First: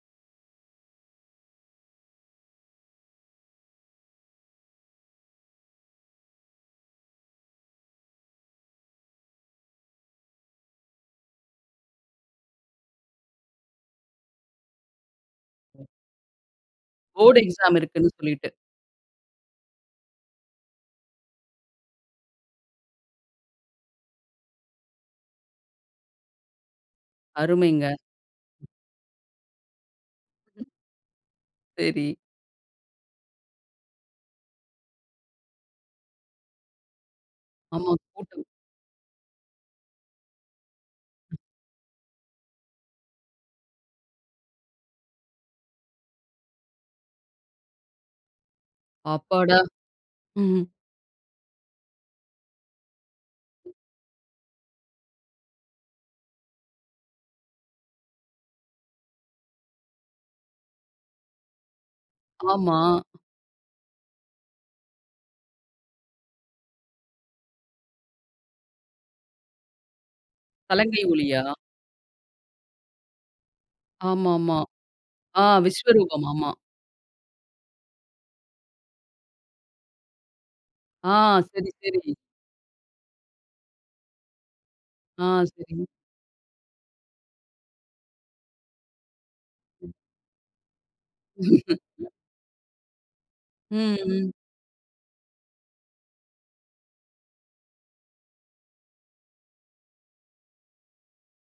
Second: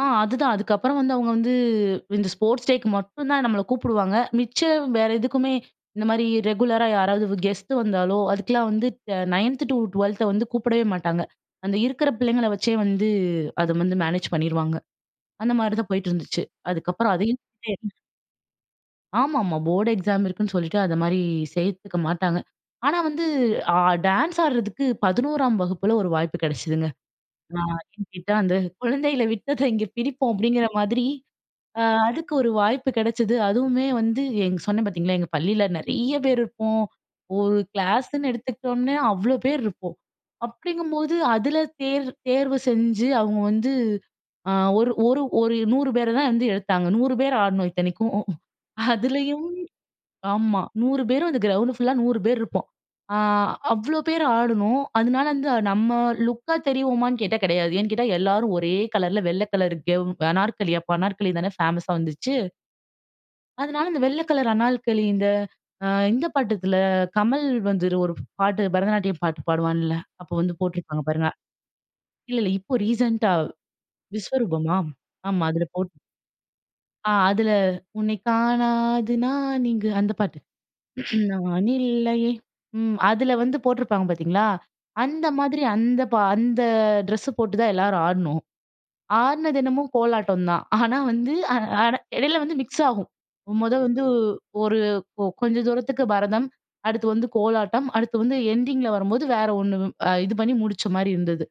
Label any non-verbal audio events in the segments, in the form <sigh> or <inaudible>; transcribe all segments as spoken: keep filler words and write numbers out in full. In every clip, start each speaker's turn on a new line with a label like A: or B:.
A: ஆ. அதுதான். அதுக்கப்புறம் வந்து அவங்க வந்து இந்த ஸ்போர்ட்ஸ் டேக்கு மட்டும் தான் நம்மள கூப்பிடுவாங்க. மிச்சம், வேற எதுக்குமே இந்த மாரி ரெகுலரா யாராவது வு கெஸ்ட் வந்தாலோ அதுக்கெல்லாம் வந்து அ நயன்த் டு டுவல்த்த வந்து கூப்பிடவே மாட்டாங்க. அந்த இருக்கிற பிள்ளைங்கள வச்சே வந்து அத வந்து மேனேஜ் பண்ணிருவாங்க. அந்த மாரி தான் போயிட்டு இருந்துச்சு. அதுக்கப்புறம் அதையும்
B: போர்ட் எக்ஸாம்
A: <unintelligible>
B: இருக்குன்னு சொல்லிட்டு.
A: ஆமாம்மா. போர்ட் எக்ஸாம் இருக்குன்னு சொல்லிட்டு, அந்த மாரி சேர்த்துக்க மாட்டாங்க. ஆனா வந்து ஆ டான்ஸ் ஆட்றதுக்கு பதினோராம் வகுப்பில ஒரு வாய்ப்பு கெடச்சதுங்க. நான்
B: அருமைங்க.
A: எங்கிட்ட, "அந்த குழந்தைல விட்டத, இங்க பிடிப்போம்." அப்படிங்கிற மாதிரி. அ
B: சரி.
A: அதுக்கு ஒரு வாய்ப்பு கெடச்சது. அதுவுமே வந்து எங் சொன்னேன். பார்த்தீங்களா! எங்க பள்ளியில நெறைய பேர் இருப்போம். ஒரு
B: ஆமா.
A: கிளாஸ்னு
B: கூட்டம்
A: எடுத்துக்கிட்டோம்னா, அவ்வளோ பேர் இருப்போம். அப்படிங்கும்போது, அதில தேர் தேர்வு செஞ்சு, அவங்க வந்து அ ஒரு ஒரு ஒரு நூறு பேர தான் வந்து எடுத்தாங்க. நூறு பேர் ஆடுனோம், இத்தனைக்கும். அதுலயும்
B: அப்பாடா! ம்,
A: ஆமா.
B: ம்.
A: நூறு பேரும் அந்த கிரவுண்ட் ஃபுல்லா நூறு பேர் இருப்போம். அ அவ்வளோ பேர் ஆடுனோம். அதனால வந்து, நாம்ம லுக்கா தெரிவோமான்னு கேட்டா, கெடையாது. ஏன்னு கேட்டா, எல்லாரும் ஒரே கலர்ல வெள்ள கலர்ல கெவ் அனார்கலி அப்ப அனார்கலி தானே ஃபேமஸ்ஸா வந்துச்சு.
B: ஆமா.
A: அதனால இந்த வெள்ள கலர் அணால்கலி இந்த அ இந்த பாட்டத்தில கமல் வந்து, ஒரு பாட்டு பரதநாட்டியம் பாட்டு பாடுவான்ல, அப்போ வந்து
B: சலங்கை
A: போட்டிருப்பாங்க, பாருங்க.
B: ஒலியா?
A: இல்லல்ல. இப்போ ரீசென்ட்டா
B: ஆமாம்மா.
A: விஸ்வரூபமா? ஆமா.
B: ஆ.
A: அதுல போட்
B: விஸ்வரூபம். ஆமா.
A: ஆ. அதில "உன்னை காணாது நான் இங்கு" அந்த பாட்டு
B: ஆ.
A: <clears throat> நான்
B: சரி, சரி.
A: இல்லையே. ம். அதில வந்து போட்டிருப்பாங்க, பார்த்தீங்களா!
B: ஆ.
A: அந்த மாதிரி
B: சரிங்க.
A: அந்த ப அந்த ட்ரெஸ்ஸு போட்டு தான் எல்லாரும் ஆடுனோம். ஆடுனதென்னமோ
B: ம்.
A: கோலாட்டம் தான். ஆனா வந்து அ ஆனா
B: <chuckles>
A: இடையில வந்து மிக்ஸ் ஆகும். மொத
B: ம்,
A: வந்து,
B: ம்.
A: ஒரு கொ கொஞ்ச தூரத்துக்கு பரதம், அடுத்து வந்து கோலாட்டம், அடுத்து வந்து என்டிங்கில வரும்போது வேற ஒண்ணு இது பண்ணி முடிச்ச மாரி இருந்தது.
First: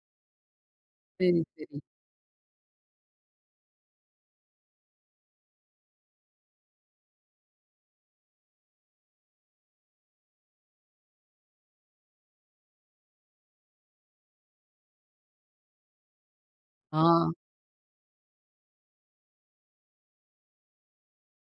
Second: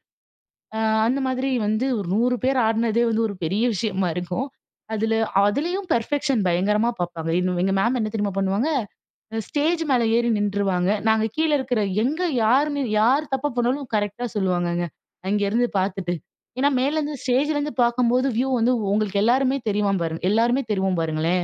A: அ அந்த
B: சரி,
A: மாதிரி
B: சரி.
A: வந்து, ஒரு நூறு பேர் ஆடுனதே வந்து ஒரு பெரிய விஷயமா இருக்கும். அதில அதிலேயும் பெர்ஃபெக்ஷன் பயங்கரமா பார்ப்பாங்க. எங்க எங்க மேம் என்ன தெரியுமா பண்ணுவாங்க? அ ஸ்டேஜ் மேல ஏறி நின்றுவாங்க. நாங்க கீழ இருக்கிற எங்க யார்ன்னு யார் தப்பு பண்ணாலும், கரெக்ட்டா சொல்லுவாங்கங்க, அங்கே இருந்து பார்த்துட்டு. ஏனா மேலேருந்து,
B: ஆ.
A: ஸ்டேஜ்லேருந்து பார்க்கும்போது வியூ வந்து உங்களுக்கு எல்லாருமே தெரிவம் பாருங் எல்லாருமே தெரிவோம் பாருங்களேன்.